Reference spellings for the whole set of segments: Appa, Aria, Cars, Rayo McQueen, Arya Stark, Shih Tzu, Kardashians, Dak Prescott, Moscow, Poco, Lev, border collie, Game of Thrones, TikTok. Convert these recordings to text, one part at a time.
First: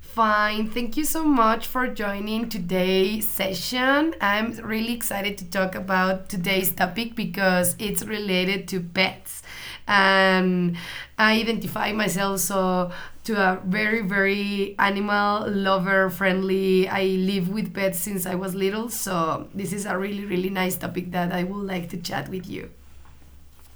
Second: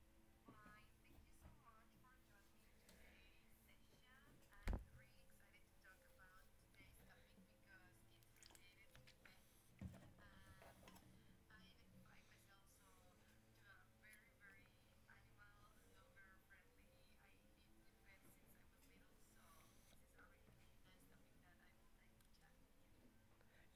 Fine. Thank you so much for joining today's session. I'm really excited to talk about today's topic because it's related to pets. And I identify myself so to a very, very animal lover friendly. I live with pets since I was little, so this is a really, really nice topic that I would like to chat with you.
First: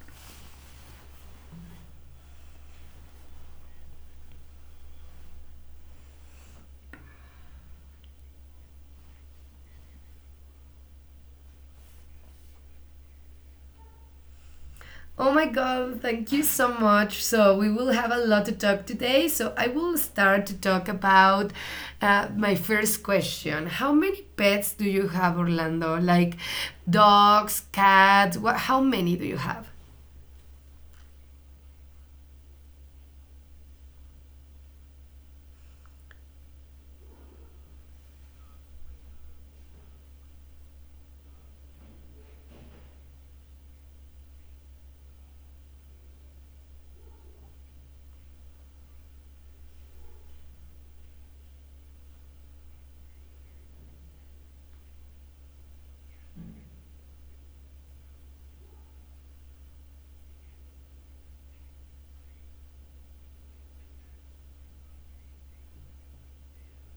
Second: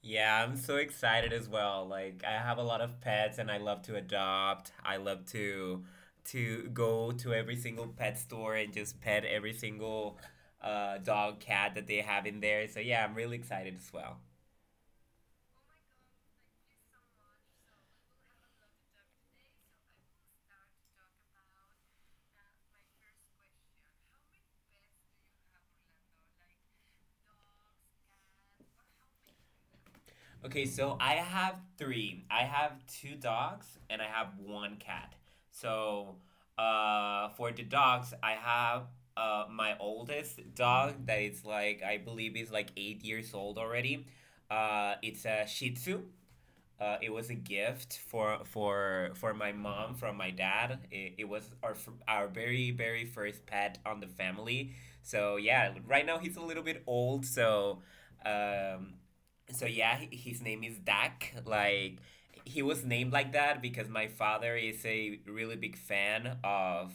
Yeah, I'm so excited as well. Like, I have a lot of pets and I love to adopt. I love to go to every single pet store and just pet every single dog, cat that they have in there. So yeah, I'm really excited as well. Oh my God, thank you so much. So, we will have a lot to talk today. So, I will start to talk about my first question. How many pets do you have, Orlando? Like dogs, cats? How many do you have? Okay, so I have three. I have two dogs and I have one cat. So, for the dogs, I have my oldest dog that is like I believe is like 8 years old already. It's a Shih Tzu. It was a gift for my mom from my dad. It was our very very first pet on the family. So yeah, right now he's a little bit old. Um, so yeah, his name is Dak. Like he was named like that because my father is a really big fan of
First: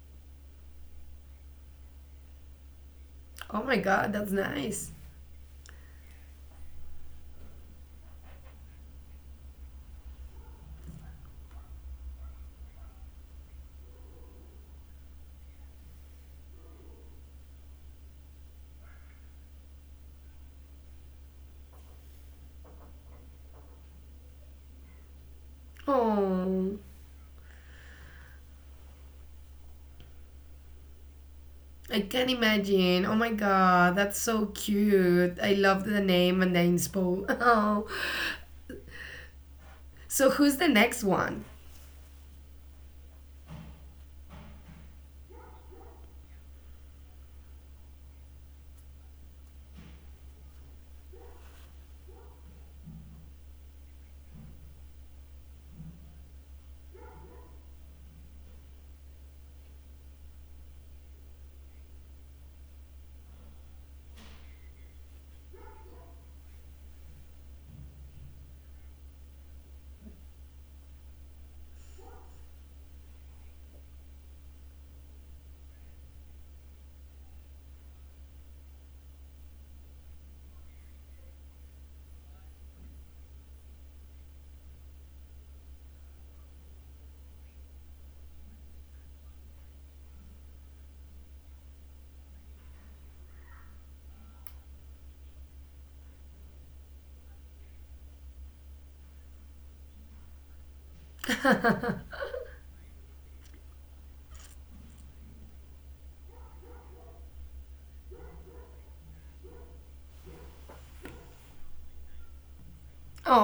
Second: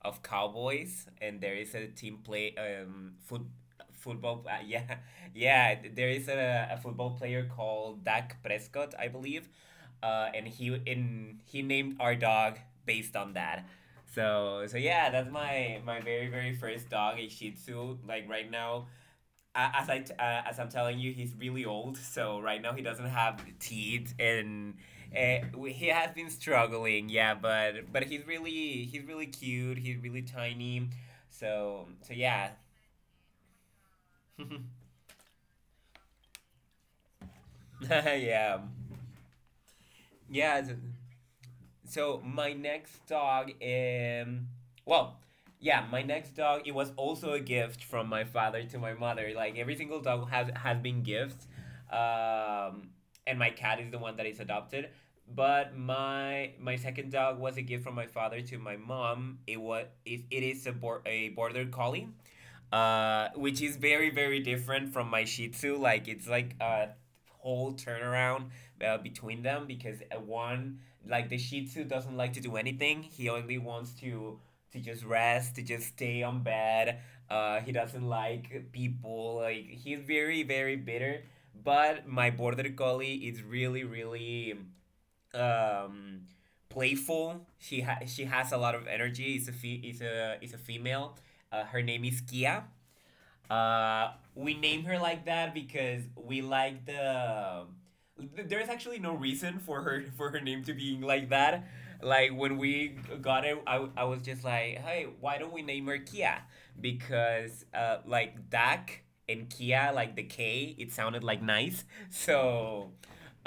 cowboys, and there is a team play Oh my God, that's football nice. Yeah, there is a football player called Dak Prescott, I believe, and he named our dog based on that. So yeah, that's my my very very first dog, a Shih Tzu. Like right now, as I'm telling you, he's really old. So right now he doesn't have teeth, and he has been Oh, struggling. Yeah, but he's really cute. He's really tiny. So I so can yeah. imagine. Oh my God, that's so cute. I love the name and the inspo. Oh, yeah. so who's Yeah, the next one? so my next dog well yeah, my next dog, it was also a gift from my father to my mother. Like every single dog has been gifts, um and my cat is the one that is adopted, but my second dog was a gift from my father to my mom. It is a, a border collie, which is very very different from my Shih Tzu. Like it's like a whole turnaround between them because one like the Shih Tzu doesn't like to do anything. He only wants to just rest, to just stay on bed. He doesn't like people. Like he's very very bitter. But my border collie is really really um playful. She has a lot of energy. It's a fe- it's a It's a female. Her name is Kia. We name her like that because we like the. There's actually no reason for her name to being like that. Like when we got it, I was just like, hey, why don't we name her Kia? Because like Dak and Kia, like the K, it sounded like nice. So,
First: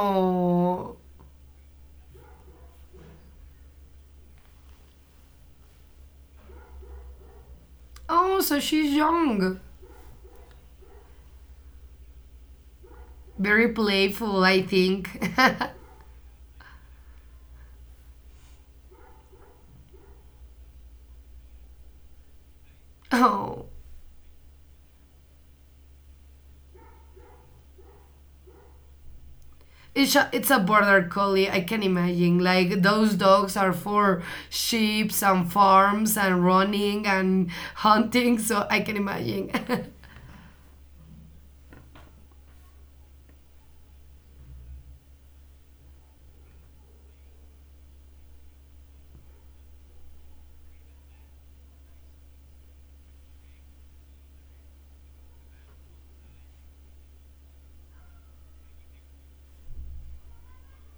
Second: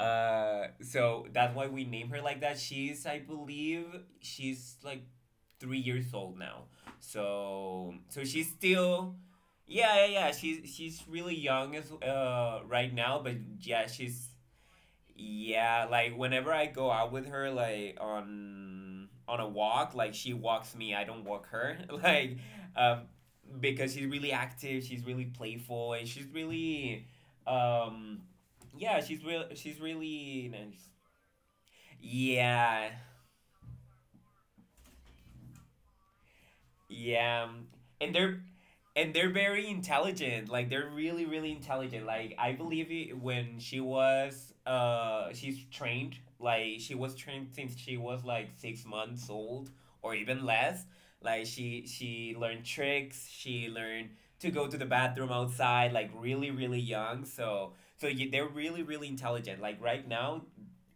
so that's why we name her like that. She's, I believe, she's like 3 years old now. So, so oh, she's so she's still young. yeah, yeah, yeah. She's really young as right now, but Very yeah, she's playful, I think. yeah, like whenever I go out with her like on a walk, like she walks me, I don't walk her. Like um oh, because she's really active, she's really playful, and she's really um yeah, she's really it's a nice. border collie. I can imagine. Like Yeah. those dogs are for sheep and farms and running Yeah. and And hunting. they're So I can and they're imagine. very intelligent. Like they're really really intelligent. Like I believe it, when she was she's trained. Like she was trained since she was like 6 months old or even less. Like she learned tricks, she learned to go to the bathroom outside like really really young. They're really really intelligent. Like right now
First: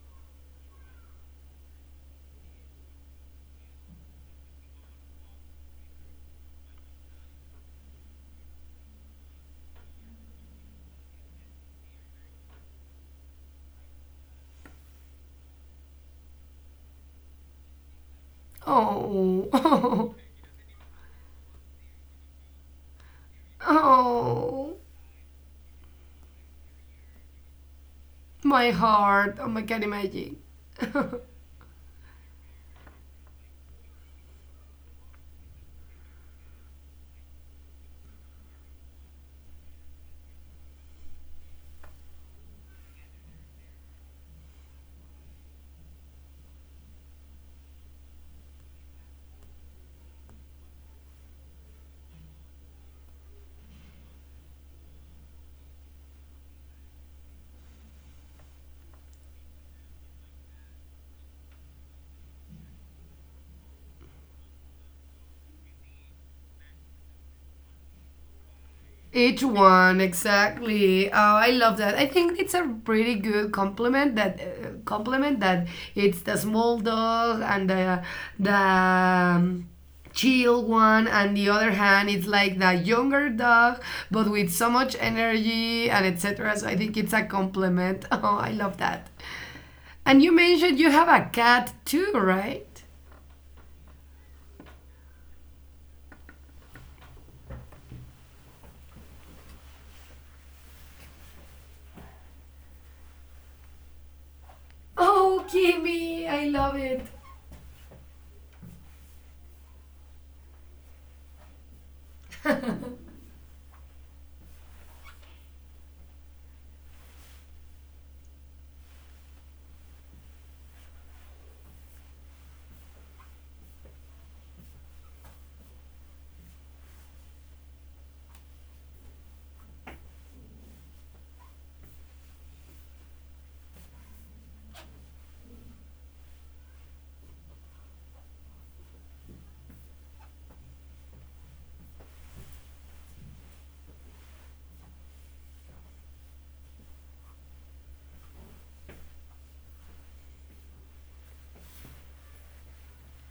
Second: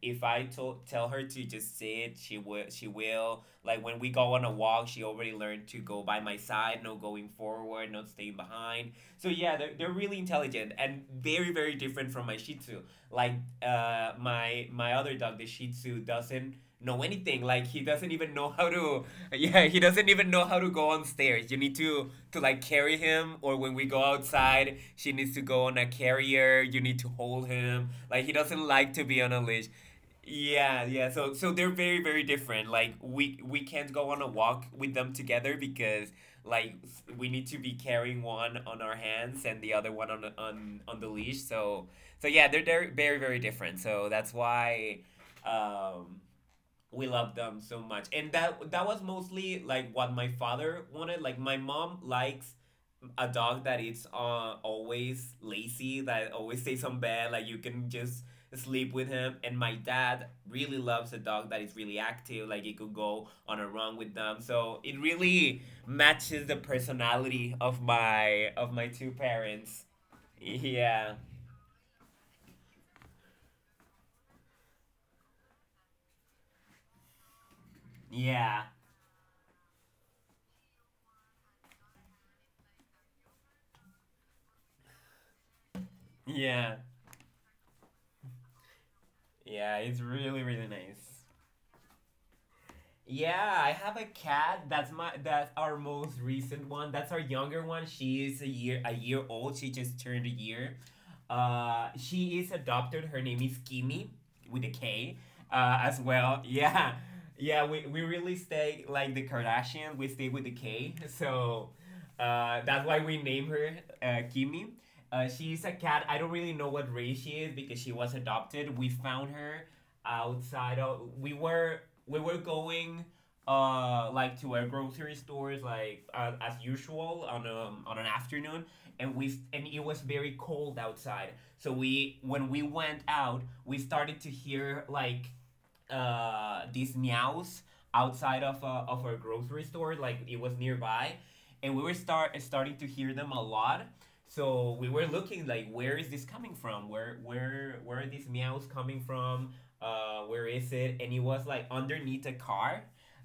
if I told tell her to just sit, she will, like when we go on a walk, she already learned to go by my side, no going forward, not staying behind. So yeah, they're really intelligent and very very different from my Shih Tzu. Like my my other dog, the Shih Tzu, doesn't know anything. Like he doesn't even know how to. oh, Yeah, he doesn't oh, even know how to go on stairs. You need to like carry him, or when we go oh, outside, she needs to go on a carrier. You need to hold him. Like he doesn't my like to be on heart. a Oh, I leash. can imagine. Yeah, yeah. So they're very very different. Like we can't go on a walk with them together because we need to be carrying one on our hands and the other one on on the leash. So yeah, they're very very very different. So that's why um we love them so much. And that was mostly like what my father wanted. Like my mom likes a dog that it's always lazy, that always stays on bed, like you can just sleep with him. And my dad really loves a dog that is really active, like it could go on a run with them. So it really matches the personality of my two Each parents. one, exactly. Yeah. Oh, I love that. I think it's a pretty good compliment that it's the small dog and the the Yeah, um, chill one, and the other hand, it's like the younger dog, but with so much energy and etc. So I yeah, think it's a compliment. Oh, I love that. yeah, it's And you really really mentioned you have nice. a cat too, right? Yeah, I have a cat. That's our most recent one. That's our younger one. She is a year old. She just turned a year. She is adopted. Her name is Kimi with a K, Oh, as Kimmy, well. I love Yeah. it. We really stay like the Kardashians. We stay with the K. That's why we name her Kimi. She's a cat. I don't really know what race she is because she was adopted. We found her outside of. We were going like to our grocery stores like as usual on an afternoon. And we and It was very cold outside. So we when we went out, we started to hear like these meows outside of our grocery store, like it was nearby, and we were starting to hear them a lot. So we were looking like, where is this coming from? Where are these meows coming from? Where is it? And it was like underneath a car,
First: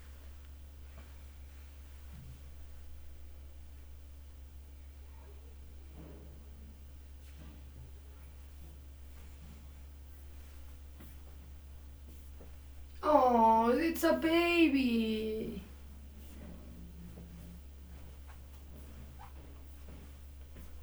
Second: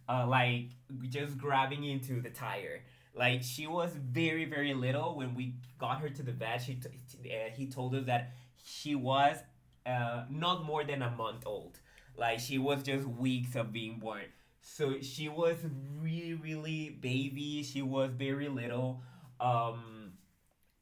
uh, like just grabbing into the tire. Like she was very very little. When we got her to the vet, he told us that she was not more than a month old. Like she was just weeks Oh, of being it's a born. So she was baby. really, really baby. She was very little. Um,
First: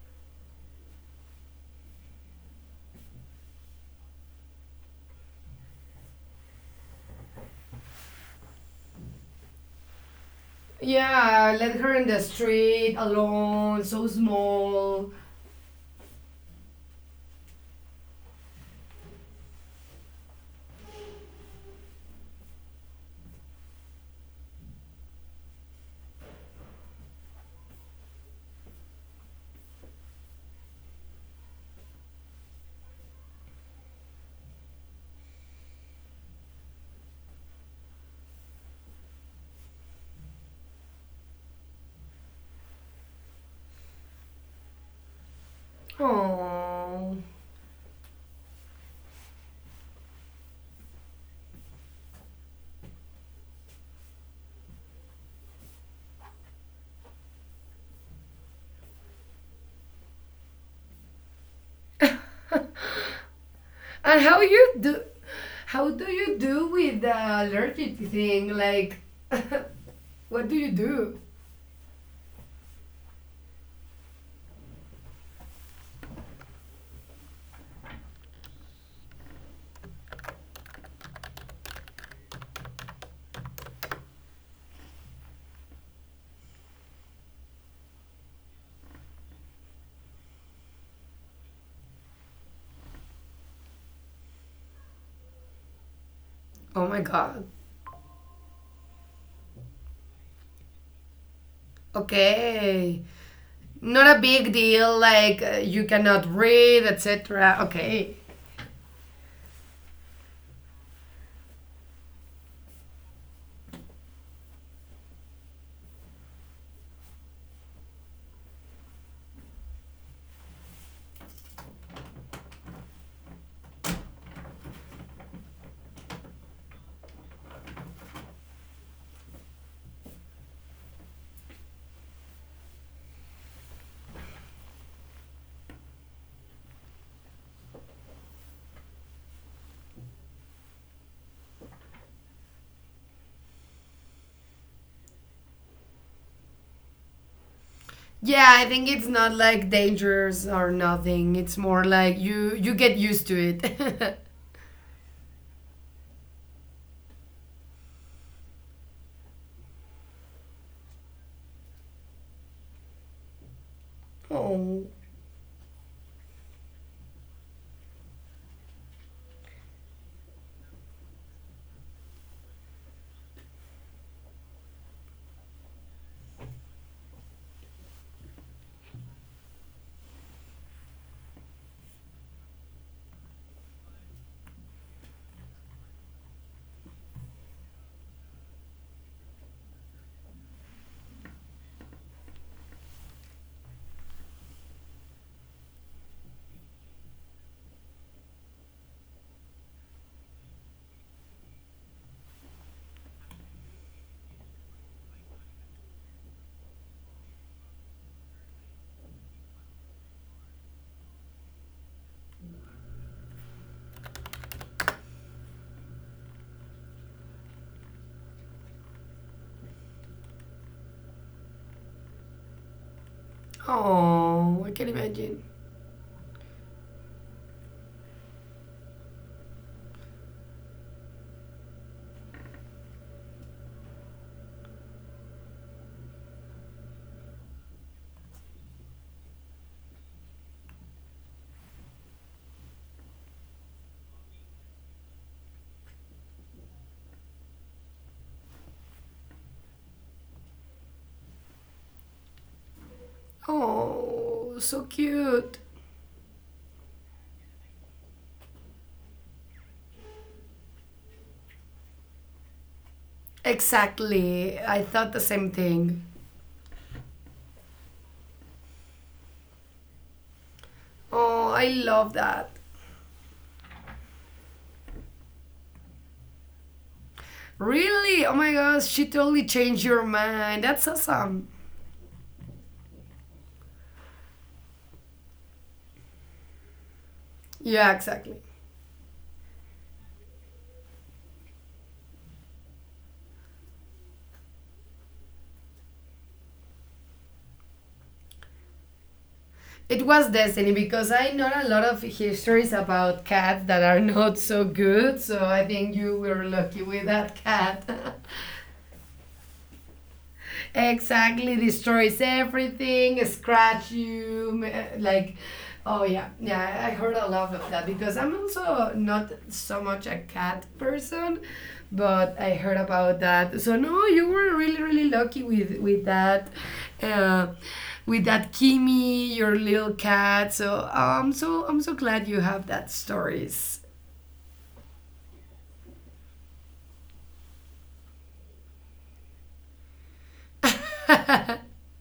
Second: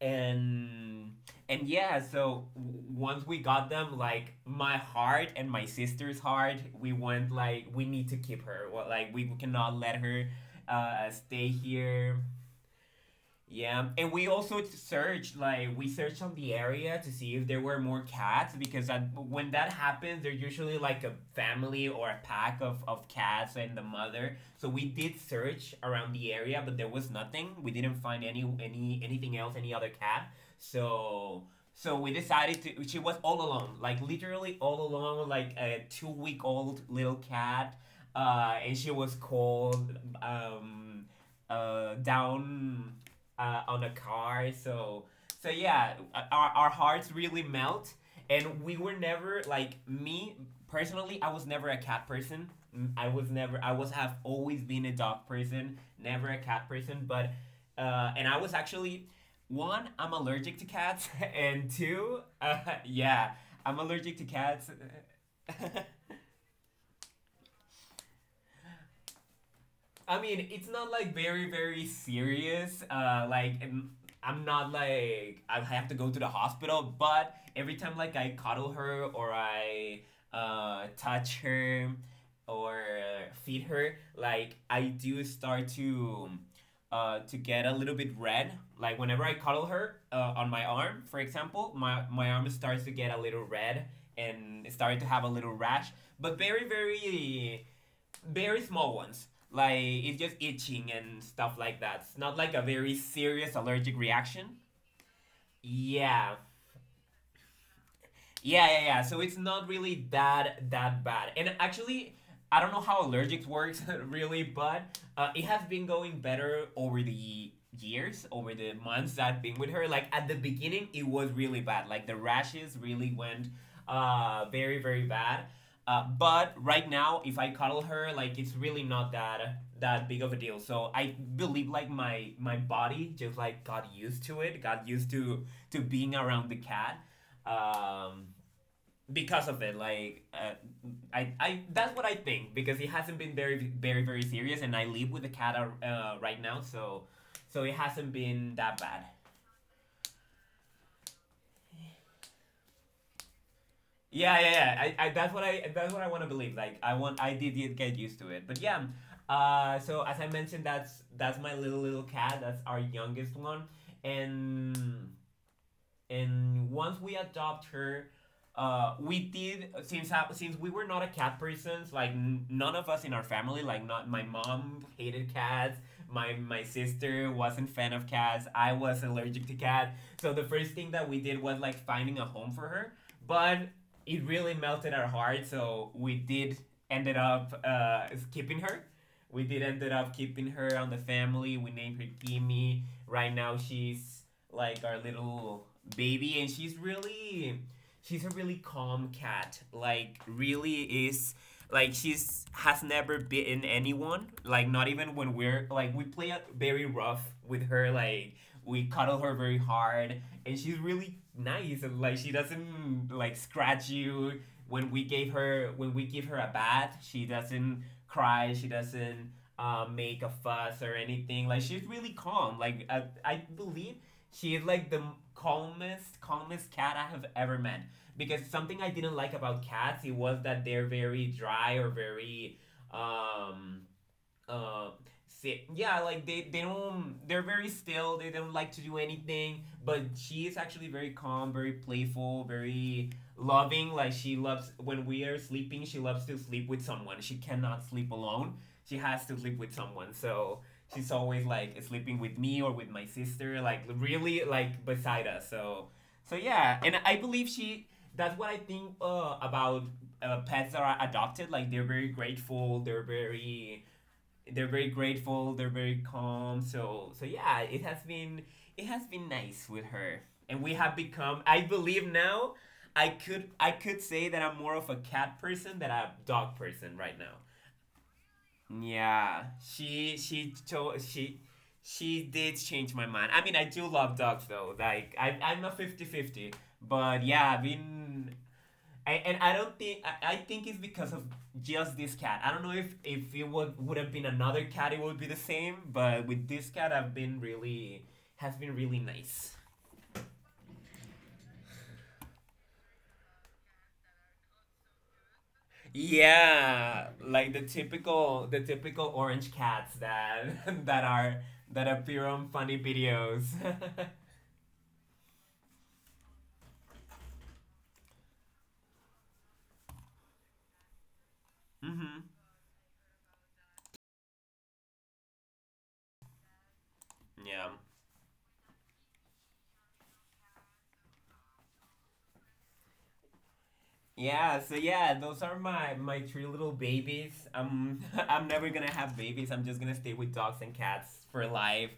and and yeah, so once we got them, like my heart and my sister's heart, we want like we need to keep her. Well, like we cannot let her stay Yeah, I let her in here. the street alone, Yeah, so and we also small. searched. Like we searched on the area to see if there were more cats because that, when that happens, they're usually like a family or a pack of cats and the mother. So we did search around the area, but there was nothing. We didn't find any anything else, any other cat. So so we decided to. She was all alone, like literally all alone, like a 2 week old little cat, and she was called down on a car. So so yeah, our hearts Oh. really melt, and we were never like me personally. I was never a cat person. I was never. I was have always been a dog person, never a cat person. But and I was actually one. I'm allergic to cats, and two, yeah, I'm And allergic to cats. How do you do with the allergic thing? Like I what mean, do you it's not like do? very, very serious. Not like, I have to go to the hospital, but every time like I cuddle her or I touch her or feed her, like I do start to get a little bit red. Like whenever I cuddle her on my arm, for example, my arm starts to get a little red and started to have a little rash, but Oh my god. Very small ones. Like it's just itching and stuff like that. It's not like a very Okay. serious allergic Not a big reaction. deal like you cannot Yeah, breathe, etc. Okay. yeah, yeah, yeah. So it's not really that that bad. And actually, I don't know how allergics works. Really, but it has been going better over the years, over the months I've been with her. Like at the beginning, it was really bad. Like the rashes really went very, very bad. But right now, if I cuddle her, like it's really not that that big of a deal. So I believe like my body just like got used to it, got used to being around the cat. Um, because of it. I, that's what I think because it hasn't been very, very, very serious, and I live with the cat right now, so it hasn't Yeah, been I that think it's bad. not like dangerous or nothing. It's more like you get used to it. Yeah, yeah, yeah. I, that's what that's what I want to believe. Like, I want, get used to it, but yeah. So as I mentioned, that's my little cat. That's our youngest one, oh. and and once we adopt her we did since we were not a cat persons like none of us in our family, like not my mom hated cats, my sister wasn't fan of cats, I was allergic to cats. So the first thing that we did was like finding a home for her, but it really melted our heart, so we did ended up keeping her. We did ended up keeping her on the family. We named her Kimmy. Right now she's like our little baby, and she's a really calm cat. Like really is, like she's has never bitten anyone. Like not even when we're like we play it very rough with her. Like we cuddle her very hard, and she's really nice and like she doesn't like scratch you. When we give her a bath, she doesn't cry. She doesn't. Make a fuss or anything. Like she's really calm. Like I believe she Oh, is I can like the imagine. Calmest cat I have ever met. Because something I didn't like about cats, it was that they're very dry or very um uh, sit. Yeah, like they don't, they're very still. They don't like to do anything. But she is actually very calm, very playful, very loving. Like she loves, when we are sleeping, she loves to sleep with someone. She cannot sleep alone. She has to sleep with someone. So she's always like sleeping with me or with my sister, like really Oh, so like beside us. cute. So, so yeah. And I believe she, that's what I think about pets that are adopted. Like they're very grateful. Exactly. They're I very thought the same grateful. They're thing. very calm. So so yeah, it has been nice with her, and we have become, Oh, I I believe love now, that. I could say that I'm more of a cat person than a dog person right now. Really? Oh my gosh, she Yeah, totally changed your she mind. That's told she. awesome. She did change my mind. I mean, I do love dogs though. Like, I'm a 50/50. But yeah, Yeah, exactly. I, and I don't think I think it's because of just this cat. I don't know if it would have been another cat, it would be the same. But with this cat, I've been really has been really nice. It was destiny because I know a lot of histories about cats that are not so good, so I think you were lucky with Yeah, that like cat. The typical orange cats that that are Exactly, that destroys appear on funny everything, videos. scratch you, like, oh yeah, yeah. I heard a lot of that because I'm also not so much a cat person, Mm-hmm. but I heard about that. So no, you were really really lucky with that, uh, Yeah. with that Kimi, your little cat. So I'm so glad you have that stories. Yeah, so yeah, those are my three little babies. I'm never gonna have babies. I'm just gonna stay with dogs and cats for life.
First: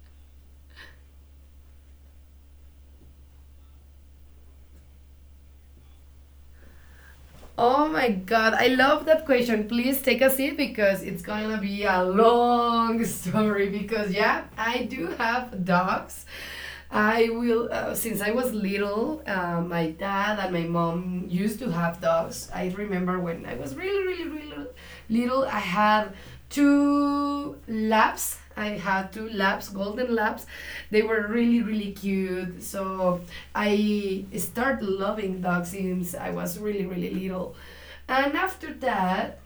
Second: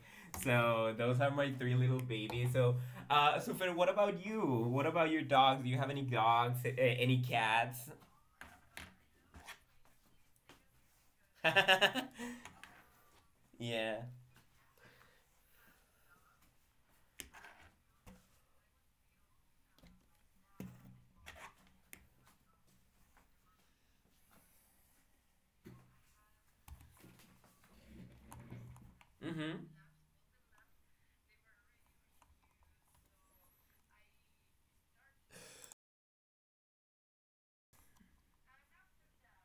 So those are my three little babies. So, Super, what about you? What about your dogs? Do you have any dogs? Any cats? Oh my god, I love that question. Please take a seat because it's gonna be a long story. Yeah. Because, yeah, I do have dogs. I will, since I was little, my dad and my mom used to have dogs. I remember when I was really, really, really little, I had two labs. I had two labs, Mhm. golden labs. They were really, really cute. So I started loving dogs since I was really, really little. And after that,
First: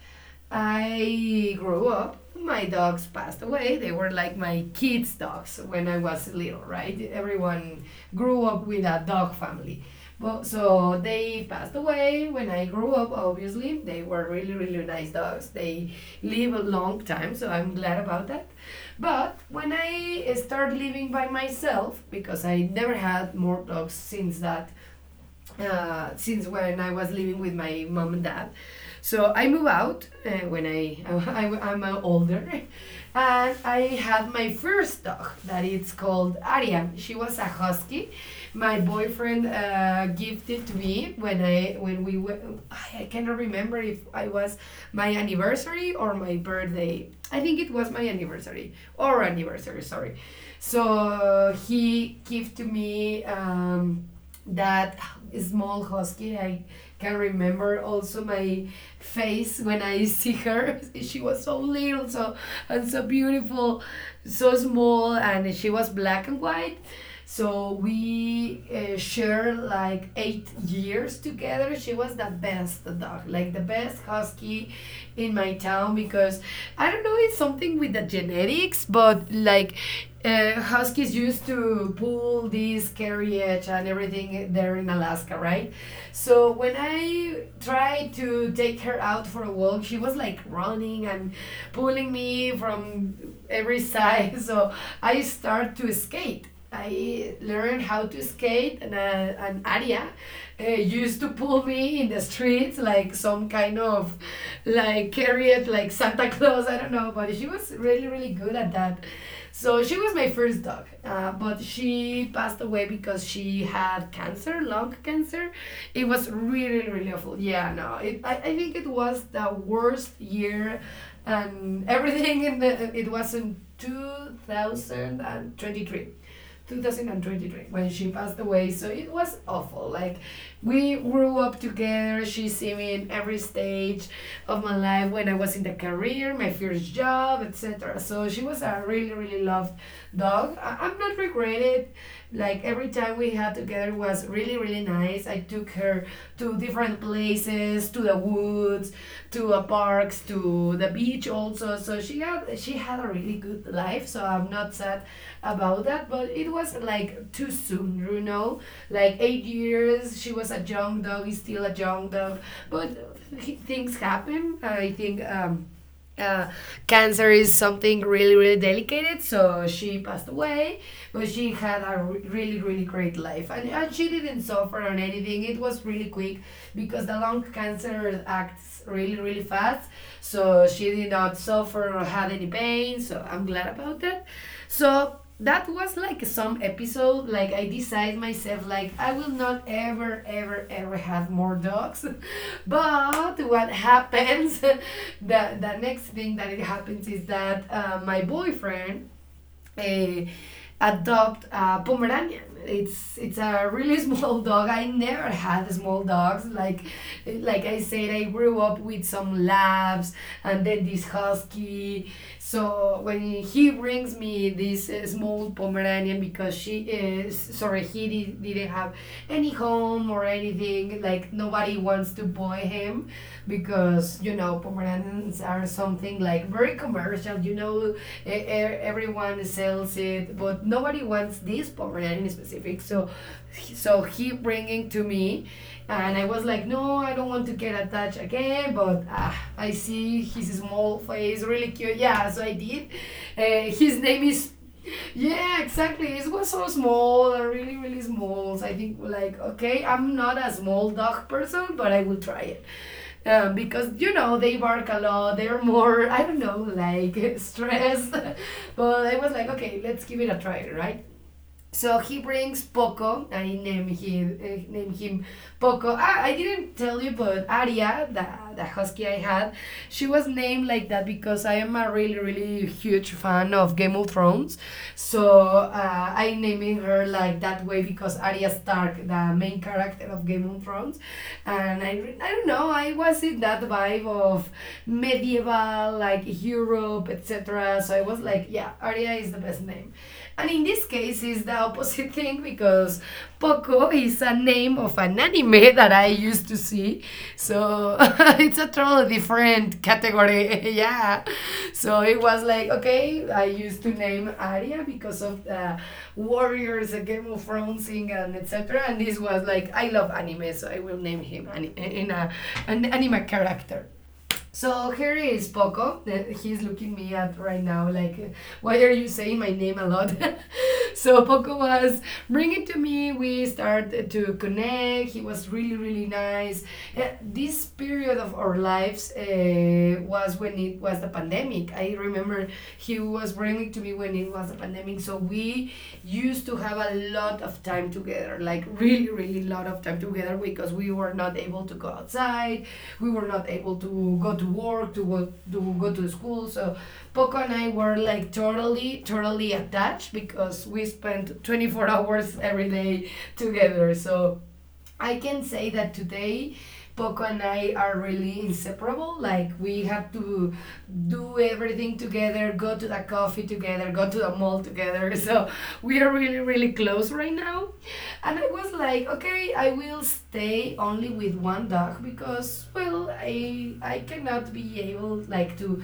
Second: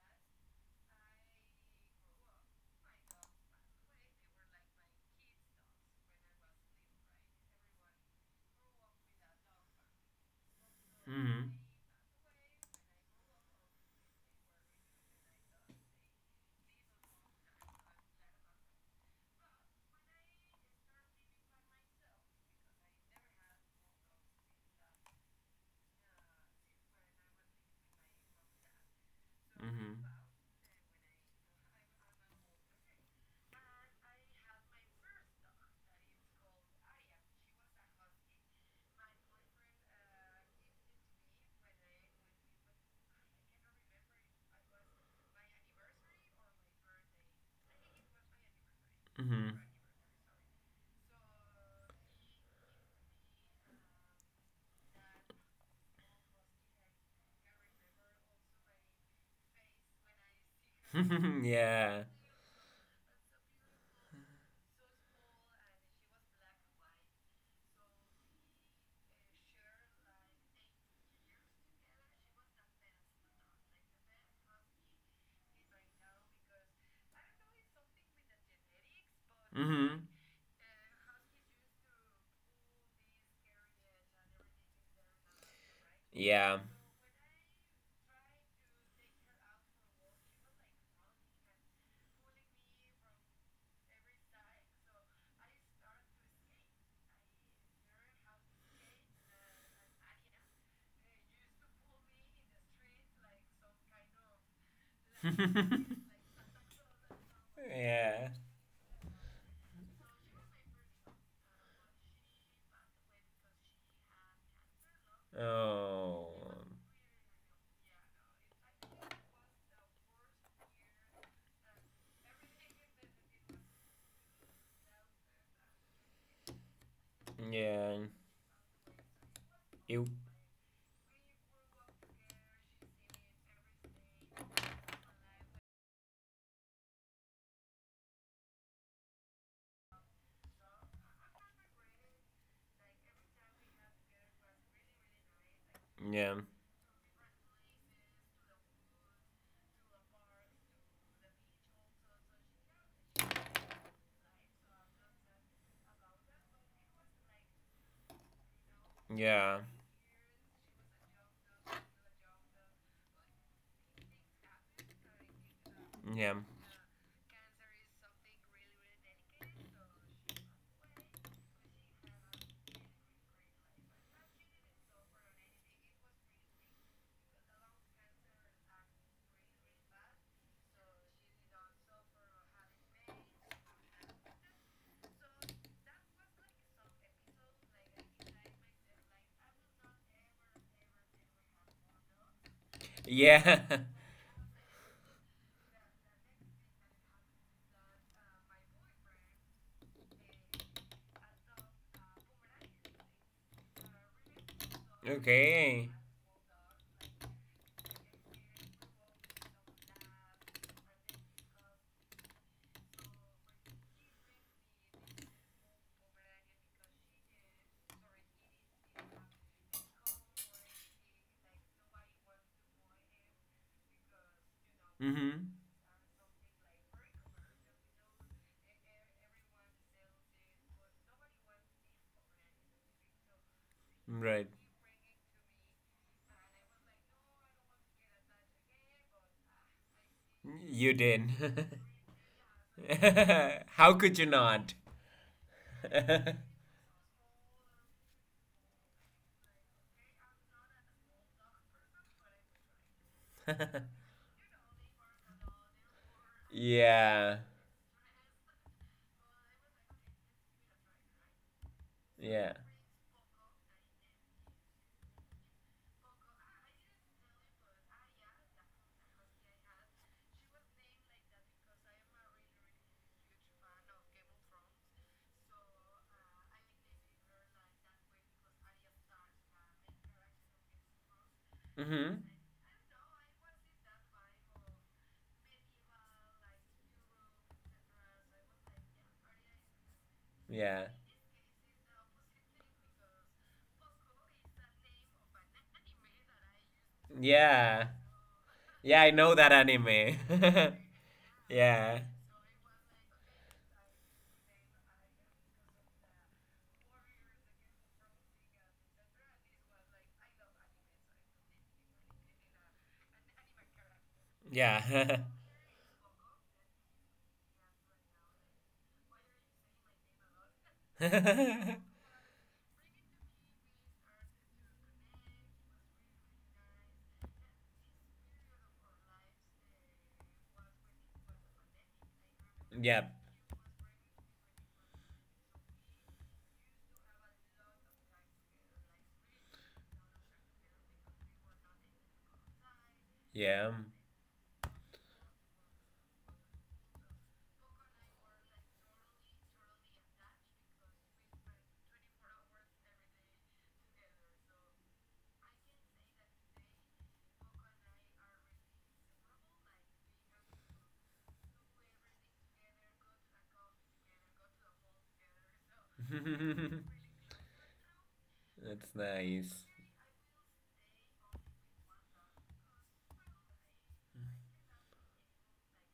I grew up. My dogs passed away. They were like my kids' dogs when I was little, right? Everyone grew up with a dog family. But so they Mhm. passed away when I grew up. Obviously, they were really really nice dogs. They live a long time, so I'm glad about that. But when I started living by myself, because I never had more dogs since that, since when I was living with my mom and dad. So I moved out when I'm older, and I had my first dog that it's called Aria. She was a husky. My boyfriend gifted to me when we were, I cannot remember if I was my anniversary or my birthday. I think it was my anniversary or Mhm. anniversary. Sorry. So he gave to me. That small husky. I can remember also my face when I see her. She Mhm. was so Yeah. little, so and so beautiful, so small, and she was black and white. So we shared like 8 years together. She was the best dog, like the best husky in my town because I don't know, it's something with the genetics, but like Mhm. Huskies used to pull this carriage and everything there in Alaska, right? Yeah. So when I tried to take her out for a walk, she was like running and pulling me from every side. So I start to skate. I learned how to skate, and an Aria used to pull me in the streets like some kind of like carriage, like Santa Claus. I don't know, but she was really, Yeah. really good at that. So she was my first dog, but she passed away because she had cancer, lung cancer. It Oh. was really, really awful. Yeah, no, I think it was the worst year and everything in the, it was in 2023. 2023 when Yeah. she passed away. So it was awful. You. Like we grew up together. She see me in every stage of my life when I was in the career, my first job, etc. So she was a really really loved dog. I'm not regretted. Like every time we had together was really really nice. I took her nature, Yeah. to different places, to the woods, to parks, to the beach also. So she had a really good life. So I'm not sad about that, but it was like too soon, you know. Like eight Yeah. years, she was a young dog, is still a young dog, but things happen. I think Yeah. uh, cancer is something really really delicate, so she passed away, but she had a really really great life, and she didn't suffer on anything. It was really quick because the lung cancer acts really really fast, so she did not suffer or had any pain, so I'm glad about that. So that was like some episode. Like I decide myself like I will not ever ever ever have more dogs. But Yeah. what happens, the next thing that it happens is that my boyfriend uh, adopt a Pomeranian. It's a really small dog. I never had Okay. small dogs. Like I said, I grew up with some labs and then this husky. So when he brings me this small Pomeranian because she is sorry he did, didn't have any home or him or anything. Like nobody wants to buy him because you know Mm-hmm. pomeranians are something like very commercial. You know, everyone sells it, but nobody wants this pomeranian in specific. So he Right. bringing to me. And I was like, no, I don't want to get attached again, but ah, I see his You small did. face, really cute. Yeah, so I did. How His could you name is not? yeah, yeah, exactly. It was so small, really, really small. So I think like, okay, I'm not a small dog person, but I will try it. Because you know they bark a lot, they're more I don't know, Yeah. like stressed. But I was like, okay, let's give it a try, right? So he Yeah. brings Poco. I name him Poco. Ah, I didn't tell you, but Aria, the husky I had, she was named like that because I am a really really huge fan of Game of Thrones. So I naming her like that way because Arya Stark, the main character of Game of Thrones, and Mm-hmm. I don't know, I was in that vibe of medieval like Europe etc. So I was like yeah Arya is the best name. And in Yeah. this case, it's the opposite thing because Poco is a name of an anime that I used to see. Yeah. So it's a Yeah, I totally know that different anime. category. yeah. Yeah. So it was like, okay, I used to name Arya because of the Warriors, the Game of Thrones thing, and etc. And this was like, I love anime, so I will name him an anime character. So Yeah. here is Poco. He's looking me at right now like, why are you saying my name a lot? So Poco was bring it to me. We started to connect. He was really really nice. This period of our lives was when it was the pandemic. I remember Yep. he was bringing it to me when it was the pandemic, so we used to have a lot of time together, like really lot of time together, because we were not able to go outside, we were not Yeah. able to go to work, to go to school. So Poco and I were like totally attached because we spent 24 hours every day together. So I can say that today Poco and I are really inseparable. Like we have to do everything together, go to the coffee together, go to the mall together. So we are really, really close right now. And I was That's like, nice. okay, I will stay only with one dog, because well I cannot be able like to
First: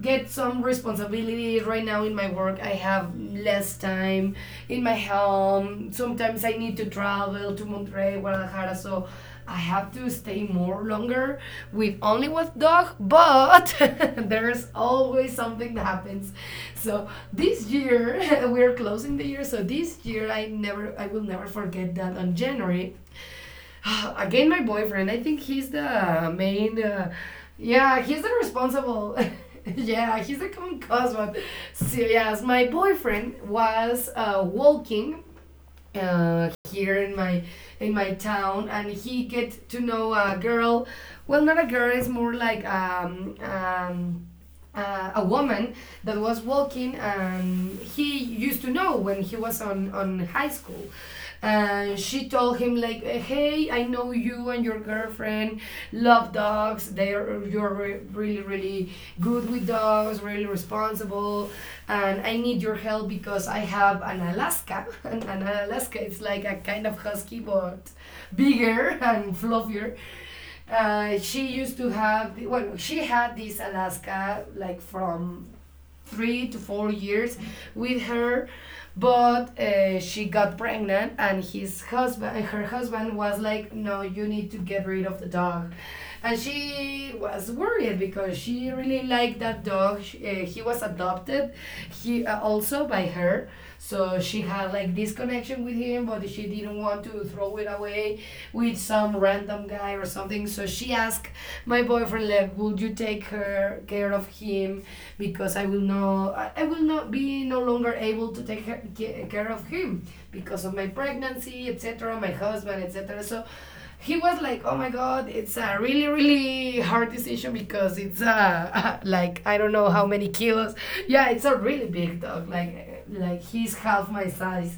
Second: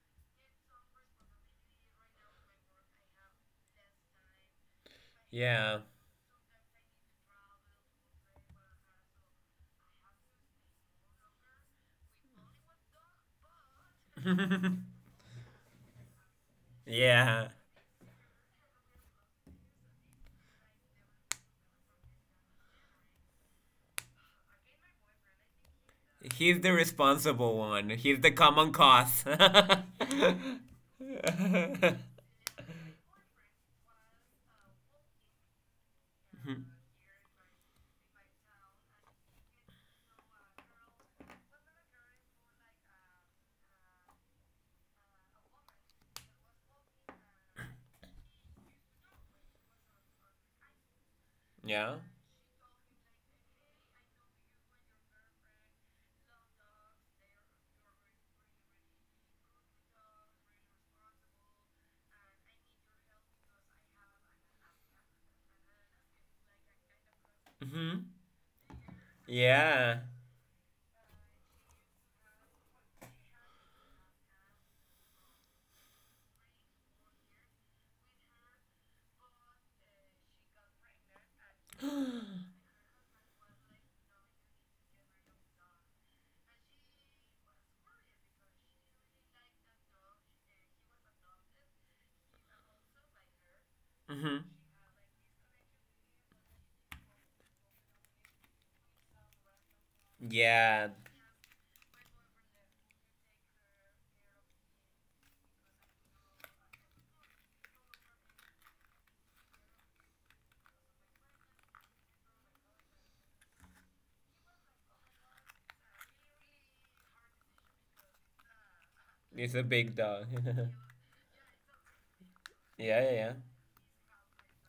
get some responsibility right now. In my work I have less time, in my Yeah. home, sometimes I need to travel to Monterrey, Guadalajara, so I have to stay more longer with only one dog. But there's always something that happens. So Yeah. this year, we're closing the year, so this year I will never forget that on January, again, my boyfriend. I think he's the He's the main. Uh, responsible one. yeah, he's He's the the common responsible. cause. Yeah, he's the common cause one. So yes, my boyfriend was walking here in my town, and he get to know a girl. Well, not a girl. It's more like a woman that was walking, and he used to know when he was on high school. And Yeah. she told him like, hey, I know you and your girlfriend love dogs, they're you're really really good with dogs, really responsible, and I need your help because I have an Alaska. And an Alaska, it's like a kind of husky, but Hmm. bigger and fluffier. Yeah. She used to have, well, she had this Alaska like from 3 to 4 years with her, but she got pregnant, and his husband, Hmm. her husband was like, no, you need to get rid of the dog. And she was worried because she really liked that dog. She, he was adopted, he also by her. So she had like this connection with him, but she didn't want to throw it away with some random guy alive or something. So she Yeah. asked my boyfriend, Lev, would you take her care of him, because I will no, will not be no longer able to take her, care of him, because of my pregnancy, etc., my husband, etc. So he was like, oh my god, it's a really really hard decision, because it's like I It's a don't know big how many dog. kilos. Yeah, it's a really big dog. Like Yeah, yeah, yeah. He's half my size.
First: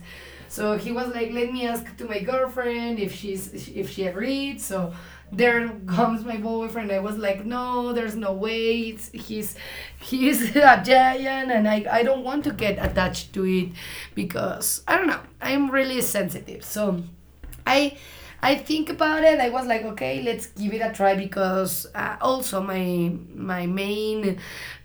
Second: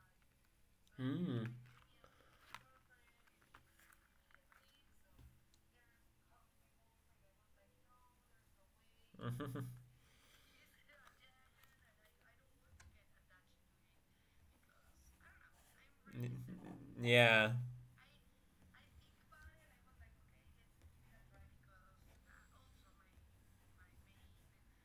So he was like, Hmm. "Let me ask to my girlfriend if she's if she agreed." So there comes my boyfriend. I was like, "No, there's no way. It's, he's a giant, and I don't want to get attached to it because I don't know. I'm really sensitive. So Yeah. I." I think about it. I was like, okay, let's give it a try, because also my main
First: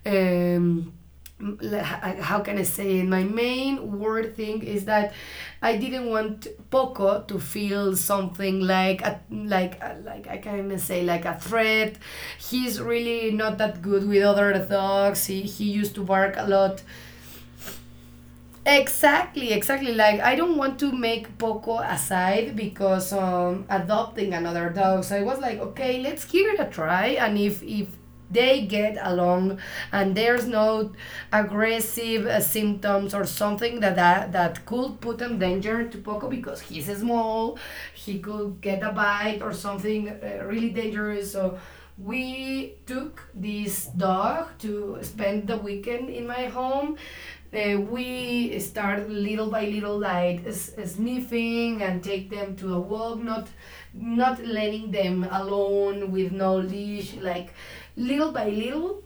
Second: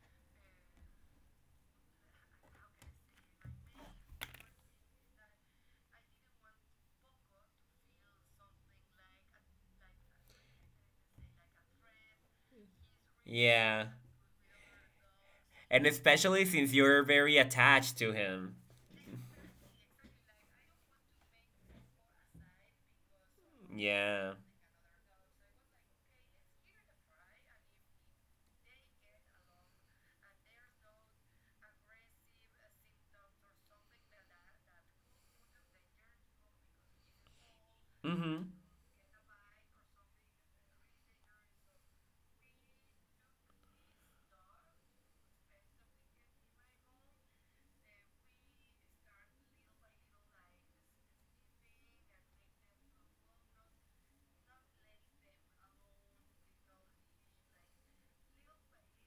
um, like, how can I say it? My main word thing is that I didn't want Poco to feel something like a, like I can say like a threat. He's really not that Yeah. good with other dogs. He And used to bark a especially since lot. you're very attached to him. Exactly, exactly. Like I don't want to make Poco aside because adopting Yeah. another dog. So I was like, okay, let's give it a try, and if they get along and there's no aggressive symptoms or something that, that could put in danger to Poco, because he's small, he Mm-hmm. could get a bite or something really dangerous. So we took this dog to spend the weekend in my home. We start little by little, like sniffing and take them to a walk, not letting them alone with no leash, like little by little,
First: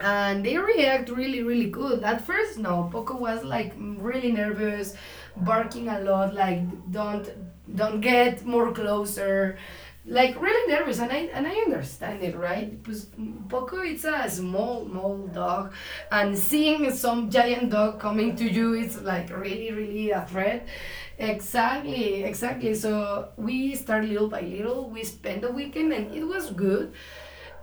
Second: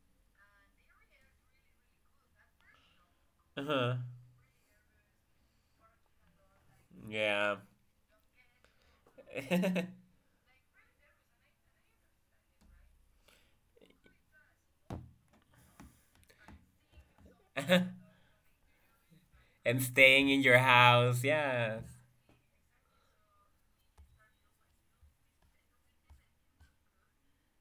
and they react really really good at first. No, Poco was like Uh-huh. really nervous, barking a lot, like don't Yeah. Get more closer, like really nervous. And I understand it, right, because Poco, it's a small dog, and seeing some giant dog coming to you is like really And really a staying in your threat. house, yes. Exactly, exactly. So we start little by little, we spend the weekend, and it was good.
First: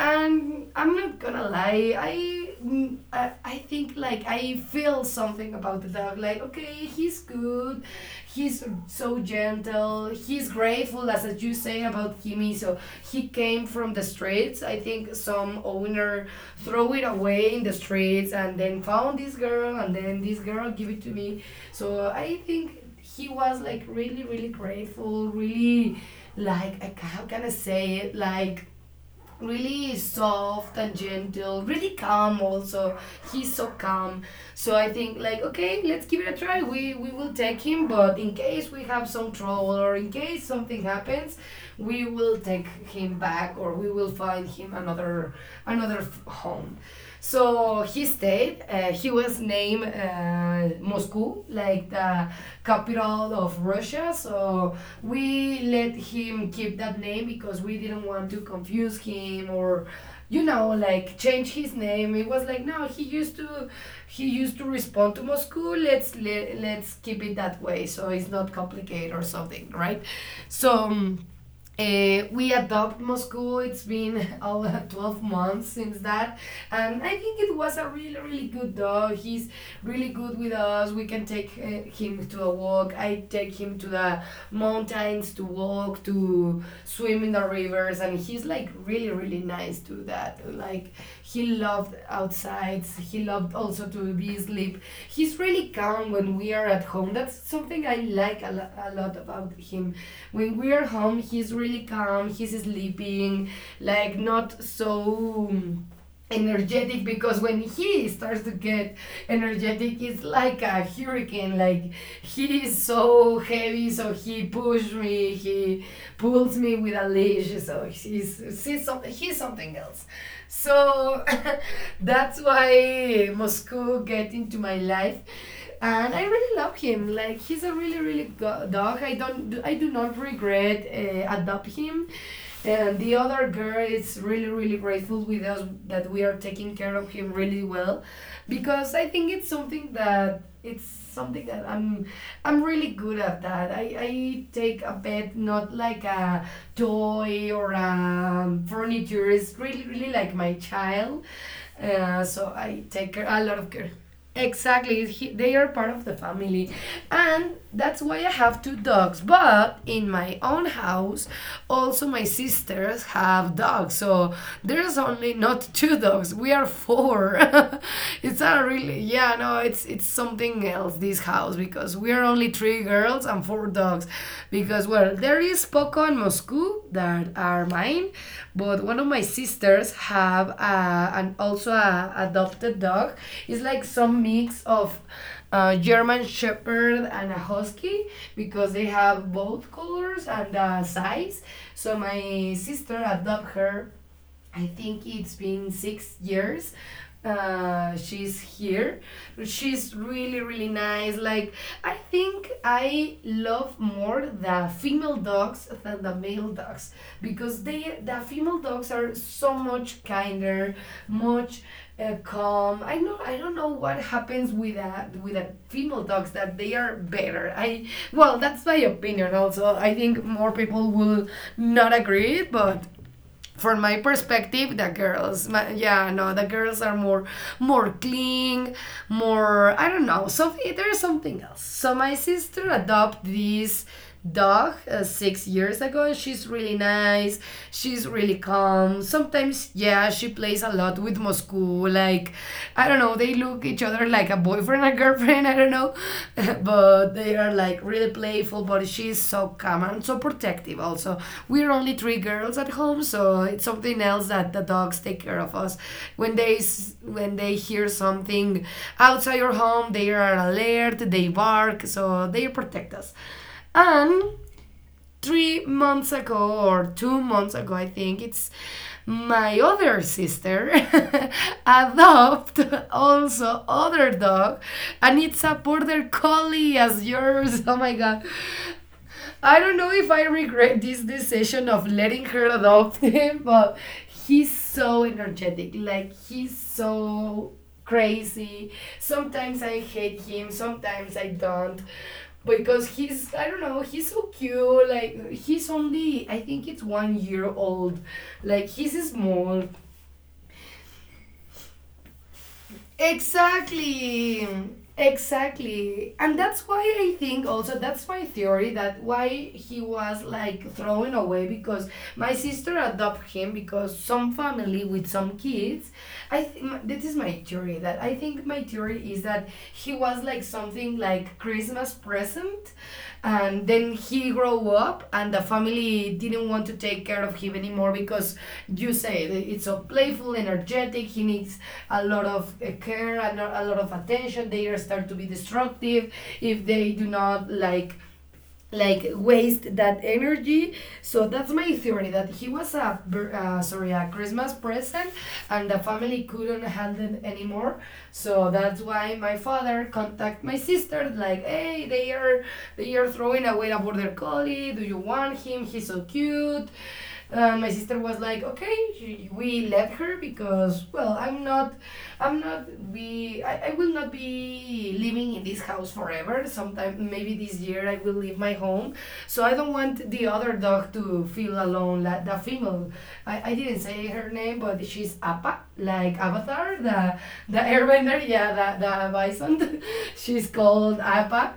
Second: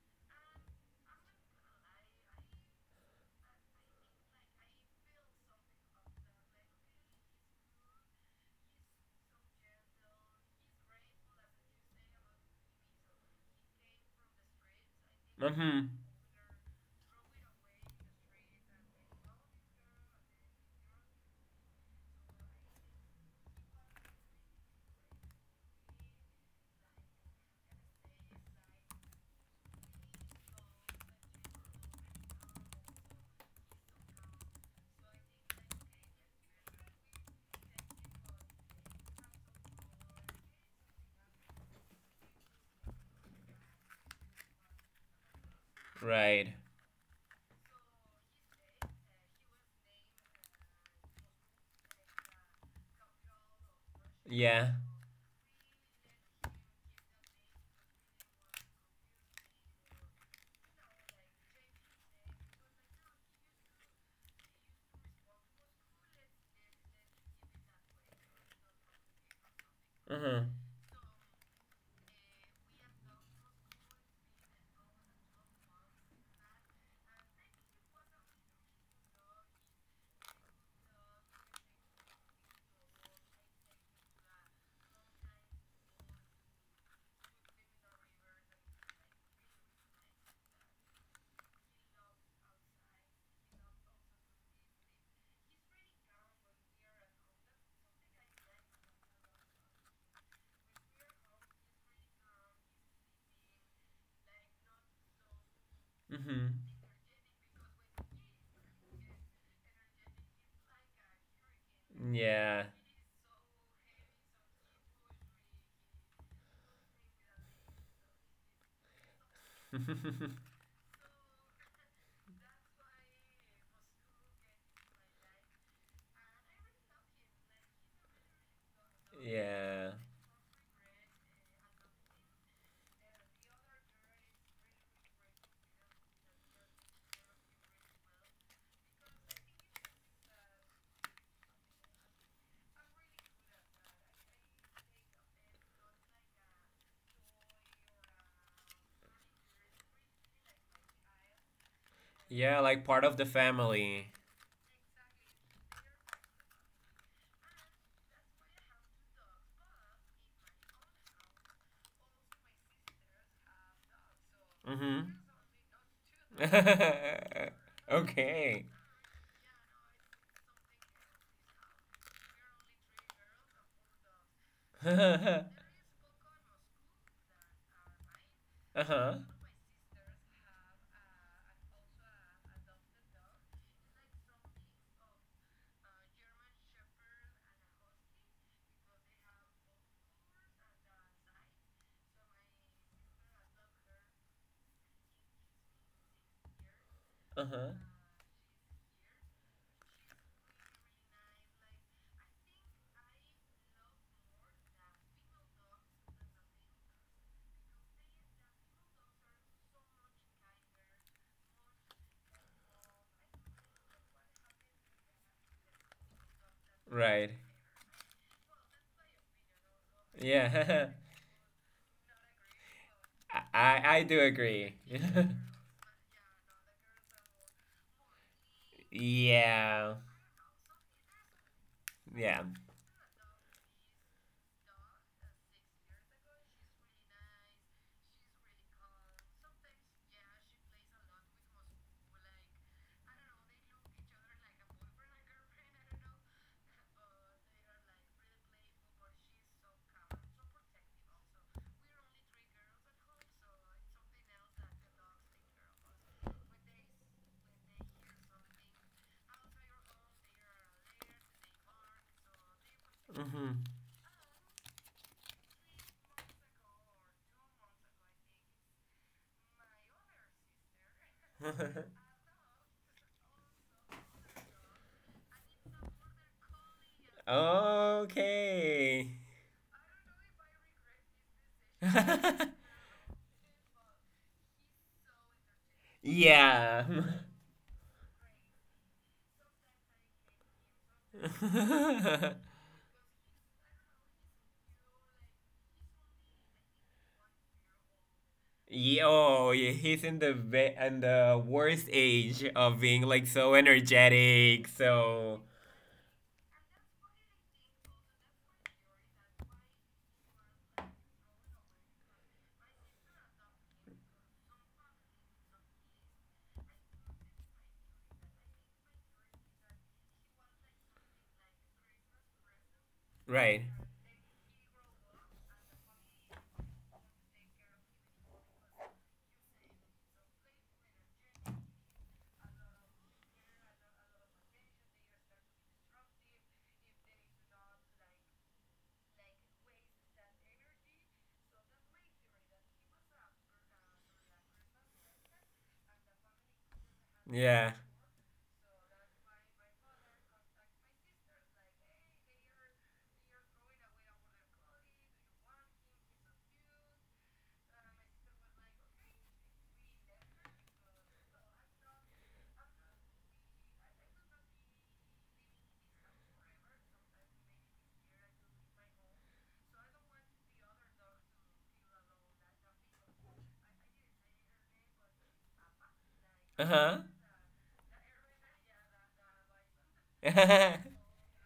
And I'm not gonna lie, I think like I feel something about the dog. Like okay, he's good, he's so gentle, he's grateful as you say about Kimi. So he came from the streets. I think some Mm-hmm. owner throw it away in the streets, and then found this girl, and then this girl give it to me. So I think he was like really really grateful, really like how can I say it, like really soft and gentle, really calm also. He's so calm. So I think like okay, let's give it a try. We will take him, but in case we have some trouble or in case something happens, we will take him back, or we will find him another another Right. home. So he stayed. He was named Moscow, like the capital of Russia. Yeah. So we let him keep that name because we didn't want to confuse him or, you know, like change his name. It was like no, he used to respond to Moscow. Let's let's keep it that way, so it's not complicated or something, right? Uh-huh. So. um, we adopt Moscow. It's been all 12 months since that. And I think it was a really, really good dog. He's really good with us. We can take him to a walk. I take him to the mountains to walk, to swim in the rivers. And he's like really, really nice to that. Like, he loved outsides. He loved also to be asleep. He's really calm when we are at home. That's something I like a, a lot about him. When we are home, he's really calm. He's sleeping, like not so Mm-hmm. energetic, because when he starts to get energetic, it's like a hurricane. Like he Yeah. is so heavy, so he pushes me, he pulls me with a leash. So he's something else. So that's why Moscow get into my life, and I really love him. Like he's a really really good dog. I do Yeah. not regret adopt him. And the other girl is really, really grateful with us that we are taking care of him really well, because I think it's something that I'm really good at that. I take a pet not like a toy or a furniture. It's really really like my child. So Yeah, I like part take of care, the a lot of care. family. Exactly, they are part of the family, and that's why I have two dogs. But in my own house, also my sisters have dogs, so there's Mm-hmm. only not two dogs. We are four. It's a Okay. really, yeah, no. It's something else. This house, because we are only three girls and four dogs. Because, well, there Uh-huh. is Poco and Moscow that are mine, but one of Uh-huh. my sisters have a, and also a adopted dog. It's like some mix of a German Shepherd and a Husky, because they have both colors and size. So my sister adopted her, I think it's been 6 years. She's here. She's really, really nice. Like, I think I love more the female dogs than the male dogs, because they, the female dogs are so much kinder, much calm. I know, I don't know what happens with a female dogs that they are Right. better. I, well, that's my opinion also. I think more people Yeah. will not agree, but I from I my I do agree. perspective the girls my, yeah no the girls are more clean, more I Yeah. don't know. So there's something else. So my Yeah. sister adopted this dog 6 years ago. She's really nice, she's really calm. Sometimes, yeah, she plays a lot with Moscow, like I don't know, they look each other like a boyfriend and girlfriend. I don't know, but they are like really playful. But she's so calm and so protective. Also, we're only three girls at home, so it's something else that the dogs take care of us. When they when they hear something outside your home, they are alert. They bark, so they protect us. And 3 months ago or 2 months ago, I think it's my other sister Mm-hmm. adopted also other dog, and it's a border collie as yours. Oh my god, Okay. I don't know if I regret this decision of letting her adopt him, but he's so energetic. Like he's Yeah. so crazy. Sometimes I hate him, sometimes I don't. Because he's I don't know, he's so cute. Like he's only, I think it's 1 year old. Like he's Oh, small. yeah, he's in the in the worst age of being like so Exactly. energetic. So Exactly. And that's why I think also, that's my theory that why he was like thrown away, because my sister adopted him because some family with some kids. This is my theory that I think my theory is that he was like something like Christmas present, and right, then he grow up, and the family didn't want to take care of him anymore because you say it's so playful, energetic. He needs a lot of care and a lot of attention. They start to be destructive if they do not like waste that energy. So that's my theory that he was a bir- sorry a Christmas present and the family couldn't handle it anymore. yeah, So that's why my father contact my sister like, hey, they are throwing away a border collie, do you want him, he's so cute. And my sister was like, okay, we left her because, well, I will not be living in this house forever. Sometime maybe this year I will leave my home, so I don't want the other dog to feel alone, like the female. I didn't say her name, but she's Appa, like uh Avatar huh, the Airbender, yeah, the bison she's called Appa.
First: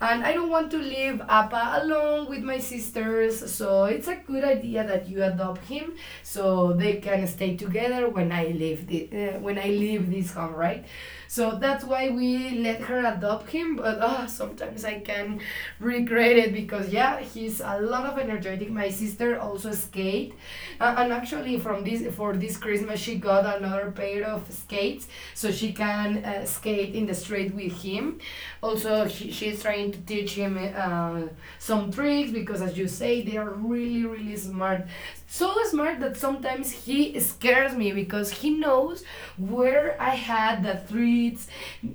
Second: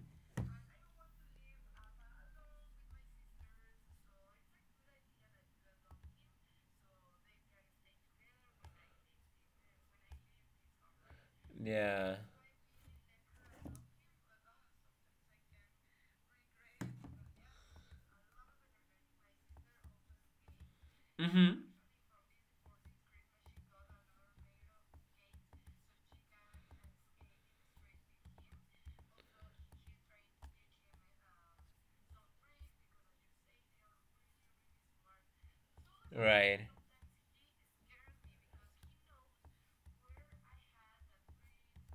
And I don't want to leave Appa alone with my sisters. So it's a good idea that you adopt him so they can stay together when I leave when I leave this home, right? So that's why yeah, we let her adopt him. But oh, sometimes I can regret it because, yeah, he's a lot of energetic. My sister also skate, and actually mhm, from this for this Christmas she got another pair of skates so she can skate in the street with him. Also, she's trying to teach him some tricks because, as you say, they are really, really smart. So smart that right, sometimes he scares me because he knows where I had the treats,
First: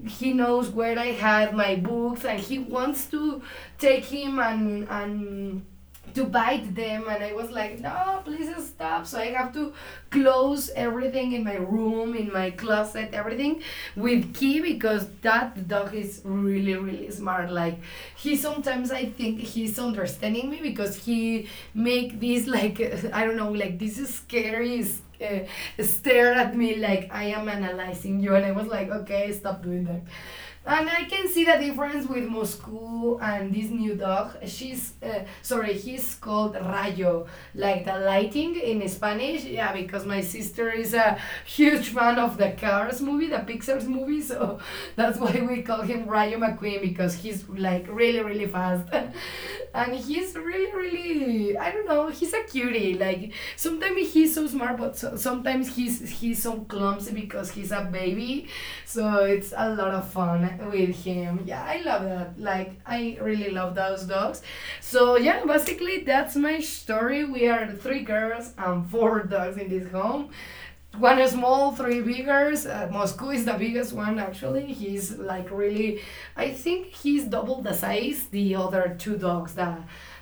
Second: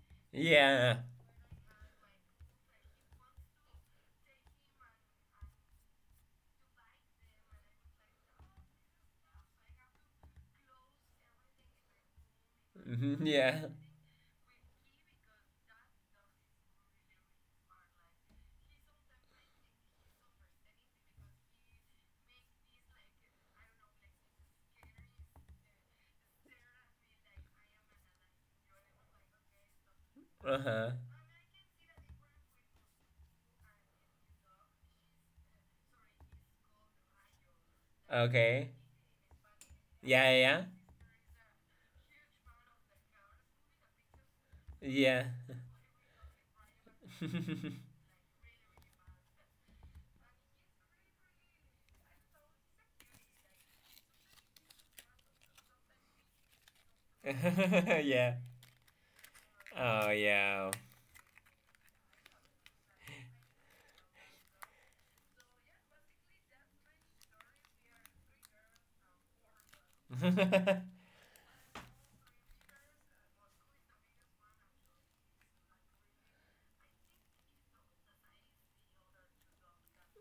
he knows yeah, where I had my books, and he wants to take him and to bite them. And I was like, no, please stop. So I have to close everything in my room, in my closet, mhm, everything yeah, with key, because that dog is really, really smart. Like, he sometimes, I think he's understanding me because he make this like I don't know, like this is scary. uh, Stare at me like I am analyzing you, and I was like, okay, stop doing that. uh And huh, I can see the difference with Moscow and this new dog. He's called Rayo, like the lighting okay, in Spanish. Yeah, because my yeah, sister is a huge fan of the Cars movie, the Pixar's movie, so that's yeah, why yeah, we call him Rayo McQueen because he's like really, really fast. And he's really, really, really, I don't know. He's a cutie. Like, sometimes he's so smart, but so, sometimes he's so clumsy because he's a yeah, yeah. baby. So it's a lot of Oh fun yeah. with him. Yeah, I love that. Like, I really love those dogs. So yeah, basically that's my story. We are three girls and four dogs in this home. One is small, three bigger. Moscow is the biggest one, actually. He's like really, I think he's double the size the other two dogs, the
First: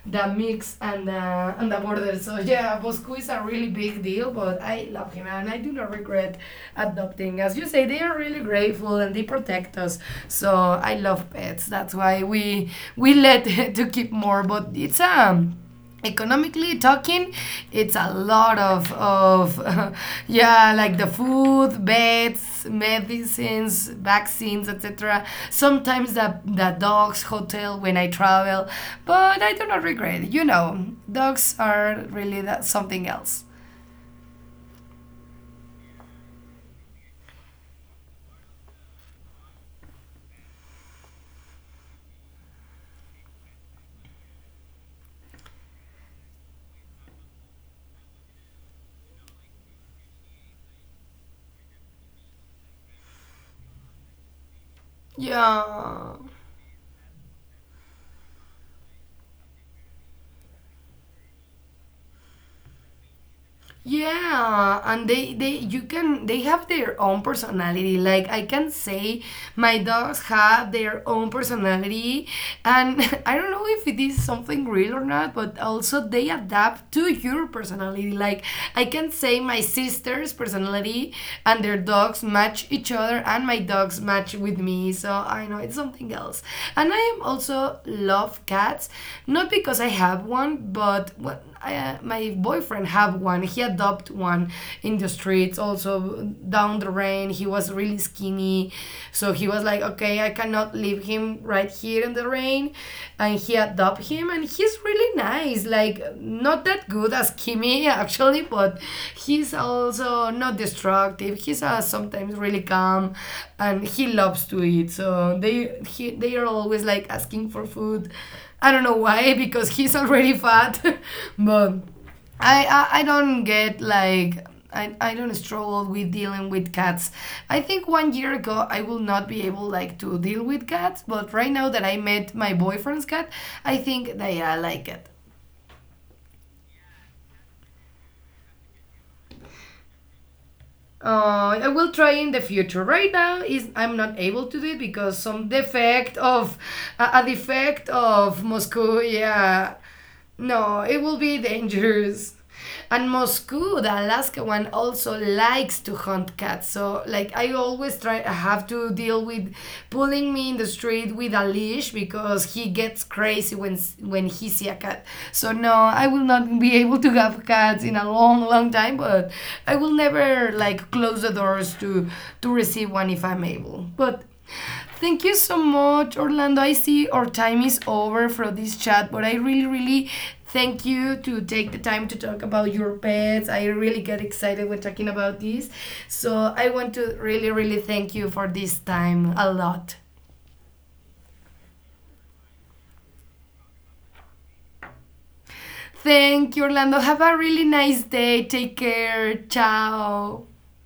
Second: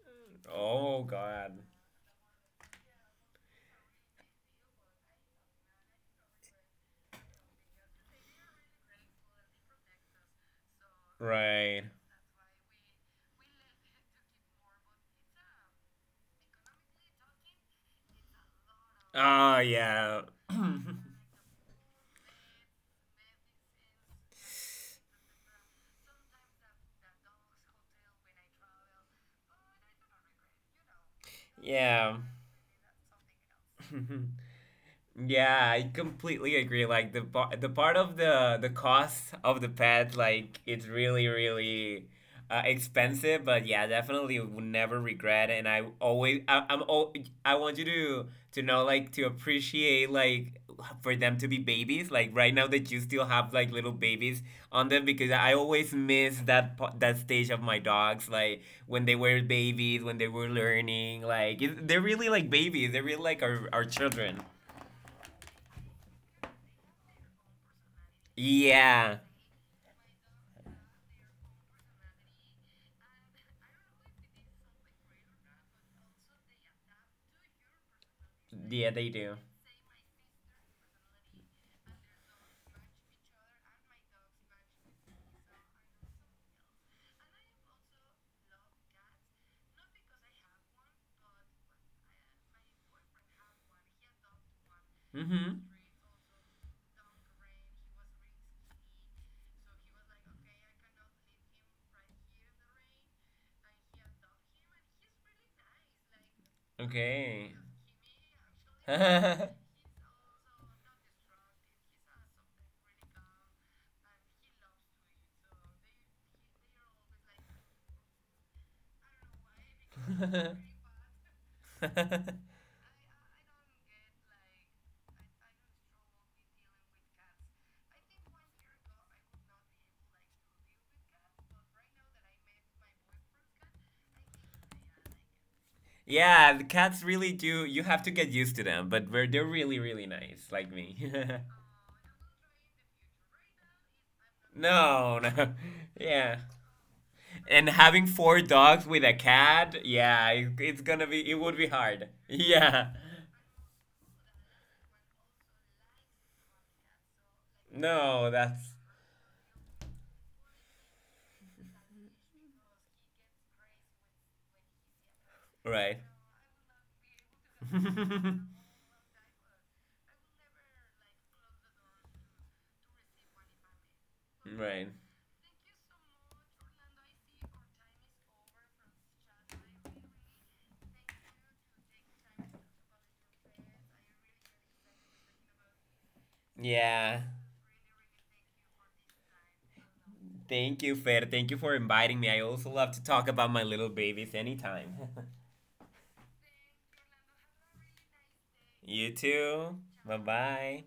mix Oh and the God. and the border. So yeah, Moscow is a really big deal, but I love him, and I do not regret adopting. As you say, they are really grateful and they protect us. So I love pets. Right. That's why we let to keep more, but it's economically talking it's a lot of Oh yeah. yeah, like the food, beds, medicines, vaccines, etc. Sometimes the dogs hotel when I travel, but I do not regret it. You know, dogs are Yeah. really that something else. Yeah, I completely agree. Like the part of the cost of the pet, like it's really really expensive. But yeah, definitely would never regret. It. And I always I, I'm al- I want you to know, like, to appreciate like for them to be babies. Like right now that you still have like little babies on them, because I always Yeah, miss that that stage of my dogs. Like when they were babies, when they were learning. Like it, they're really like babies. They're really like our children. Yeah, and they you can, they have their own personality. Like, I can Yeah. say my dogs have their own personality and I don't know if it is something real or not, but also they adapt to your personality. Like, I Yeah, they can do. say my sister's personality and their dogs match each other and my dogs match with me. So I know it's something else. And I am also love cats, not because I have one, but what my boyfriend have one. He adopted one in the streets. Mm-hmm. Also down the rain, he was really skinny, so he was like, okay, I cannot leave him right here in the rain, and he adopted him, and he's really nice. Like, not that good as Okay. Kimi, actually, but he's Mm-hmm. also not destructive. He's sometimes really calm, and he loves to eat. So they are always like asking for food. I don't know why, because he's already fat, but I, I I don't get like. I don't struggle with dealing with cats. I think 1 year ago I will not be able like to deal with cats, but right now that I met my boyfriend's cat, I think that, yeah, I like it. Yeah, the cats really do. You have to get used to them, but we're, they're really, really nice, like me. I will try in the future. Right now is I'm not able to do it No, because no. some defect Yeah. of a And defect having four of dogs with Moscow. a Yeah, cat, yeah, it's no, gonna it will be, it be would be hard. dangerous. Yeah. And Moscow, the Alaska one, also likes to hunt cats. So, like, I always No, try, I that's have to deal with pulling me in the street with a leash because he gets crazy when when he see a cat. So no, right. I will not be able to have cats in a Right. long, long time. But I will never like close the doors to receive one if I'm able. But thank you so much, Orlando. I see our time is over for this chat, but I really, really thank you to take the time to talk about your pets. I really get excited when talking about this. So I want to Yeah. really, really thank you for this time a lot. Thank you, Fer. Thank you for inviting me. I also love to talk about my little babies anytime. Thank you, Orlando. Have a really nice day. Take You care. too. Bye Ciao. bye.